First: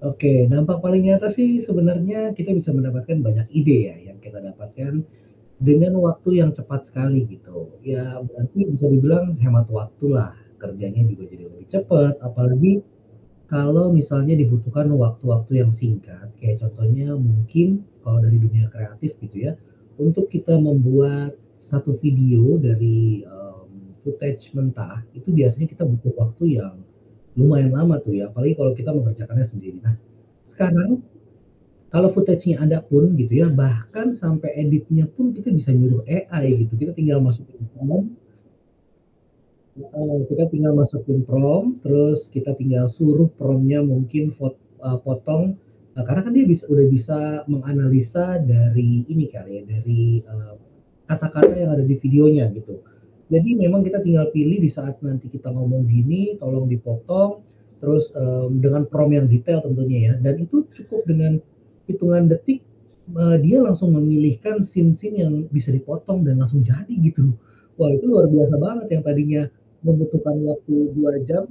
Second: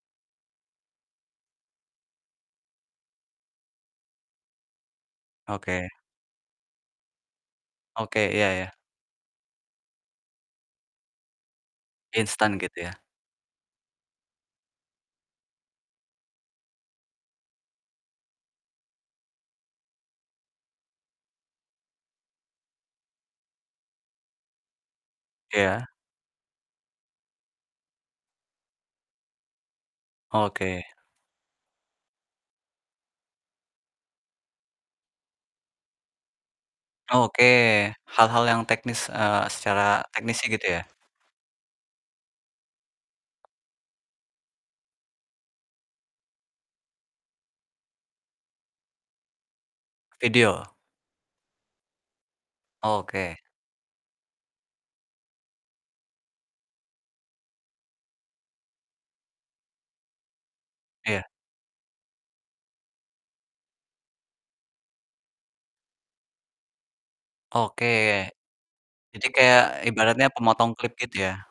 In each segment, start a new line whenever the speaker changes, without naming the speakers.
Oke dampak paling nyata sih sebenarnya kita bisa mendapatkan banyak ide ya yang kita dapatkan,
Oke.
dengan waktu yang cepat sekali gitu
Oke
ya
iya iya.
berarti bisa dibilang hemat waktu lah, kerjanya juga jadi lebih cepet
Instan
apalagi,
gitu ya?
kalau misalnya dibutuhkan waktu-waktu yang singkat kayak contohnya mungkin kalau dari dunia kreatif gitu ya, untuk kita membuat, 1 video dari, mmm, footage mentah itu biasanya kita
Iya.
butuh waktu yang, lumayan lama tuh ya apalagi kalau kita mengerjakannya sendiri. Nah,
Oke.
sekarang, kalau footage-nya ada pun gitu ya, bahkan sampai editnya pun kita bisa nyuruh AI gitu kita tinggal
Oke,
masukin prompt
hal-hal yang teknis, eee, secara
Heeh,
teknisnya
kita
gitu
tinggal
ya?
masukin prompt terus kita tinggal suruh prompt-nya mungkin fot eee, potong. Eee, karena kan dia bis udah bisa menganalisa dari ini kali ya dari, eee,
Video?
kata-kata yang ada di videonya gitu.
Oke.
Jadi memang kita tinggal pilih di saat nanti kita ngomong gini tolong dipotong, terus, mmm, dengan prompt yang detail tentunya ya dan itu cukup
Iya.
dengan, hitungan detik, eee, dia langsung memilihkan scene scene yang bisa dipotong dan langsung jadi gitu.
Oke,
Wah, itu luar biasa banget yang
jadi
tadinya,
kayak ibaratnya
membutuhkan
pemotong
waktu
klip gitu
2 jam
ya?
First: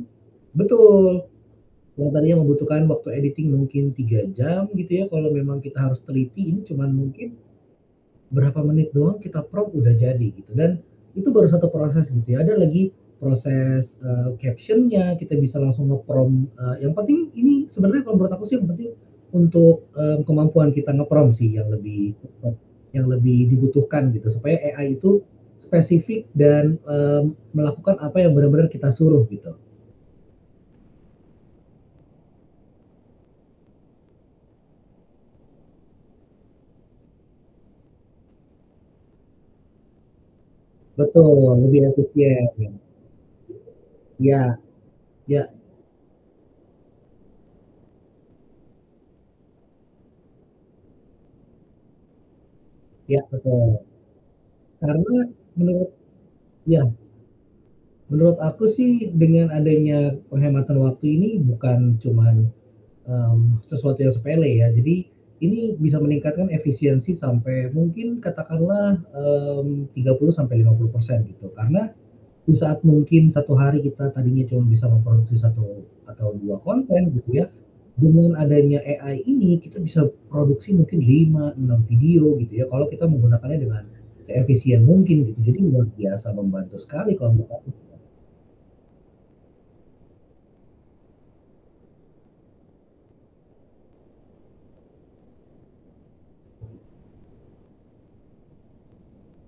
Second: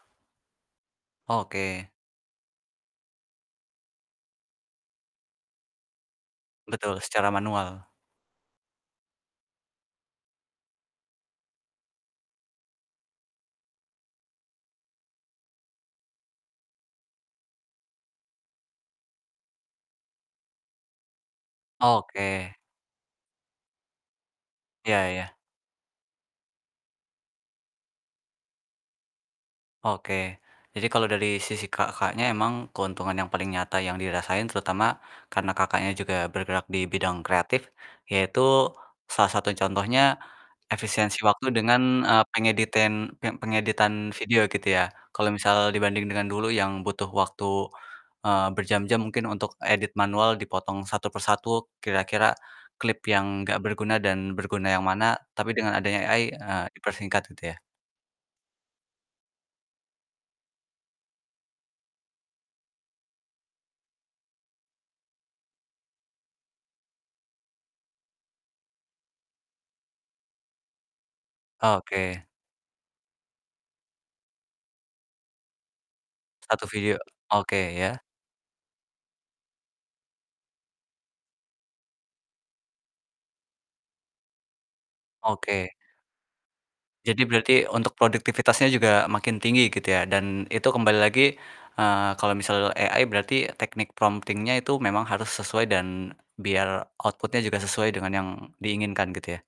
betul.
Oke.
Yang tadinya membutuhkan waktu editing mungkin 3 jam gitu ya. Kalau memang kita harus teliti ini cuman
Betul, secara
mungkin,
manual.
berapa menit doang kita prompt udah jadi gitu dan, itu baru 1 proses gitu ya ada lagi proses, eee, caption-nya kita bisa langsung nge-prompt, eee, yang penting sebenarnya kalau menurut aku sih yang penting, untuk, mmm, kemampuan kita nge-prompt sih yang lebih
Oke.
apa, yang lebih dibutuhkan gitu supaya AI
Iya
itu,
iya.
spesifik dan, mmm, melakukan apa yang benar-benar kita suruh gitu.
Oke, jadi kalau dari sisi Kakaknya emang keuntungan yang paling nyata yang dirasain terutama, karena Kakaknya juga bergerak dibidang kreatif, yaitu, salah satu contohnya, efisiensi waktu
Betul,
dengan,
lebih
eee,
efisien.
pengeditin pe pengeditan video
Iya,
gitu ya, kalau
ya.
misal dibanding dengan dulu yang butuh waktu, eee, berjam-jam mungkin untuk edit manual dipotong satu persatu kira-kira, klip
Iya
yang enggak
betul,
berguna dan berguna yang
karena
mana tapi dengan
menurut
adanya AI, eee,
iya.
dipersingkat gitu ya.
Menurut aku sih dengan adanya penghematan waktu ini bukan cuman, mmm, sesuatu yang sepele ya, jadi ini bisa meningkatkan efisiensi sampai mungkin katakanlah, mmm, 30-50% gitu karena,
Oke.
di saat mungkin 1 hari kita tadinya cuma bisa memproduksi 1 atau 2
1 video?
konten gitu ya,
Oke ya.
dengan adanya AI ini kita bisa produksi mungkin 5, 6 video gitu ya, kalau kita menggunakannya dengan seefisien mungkin gitu jadi
Oke.
luar biasa membantu sekali
Jadi
kalau menurut
berarti
aku
untuk
ya.
produktivitasnya juga makin tinggi gitu ya, dan itu kembali lagi, eee, kalau misal AI berarti teknik prompting-nya itu memang harus sesuai dan biar output-nya juga sesuai dengan yang diinginkan gitu ya?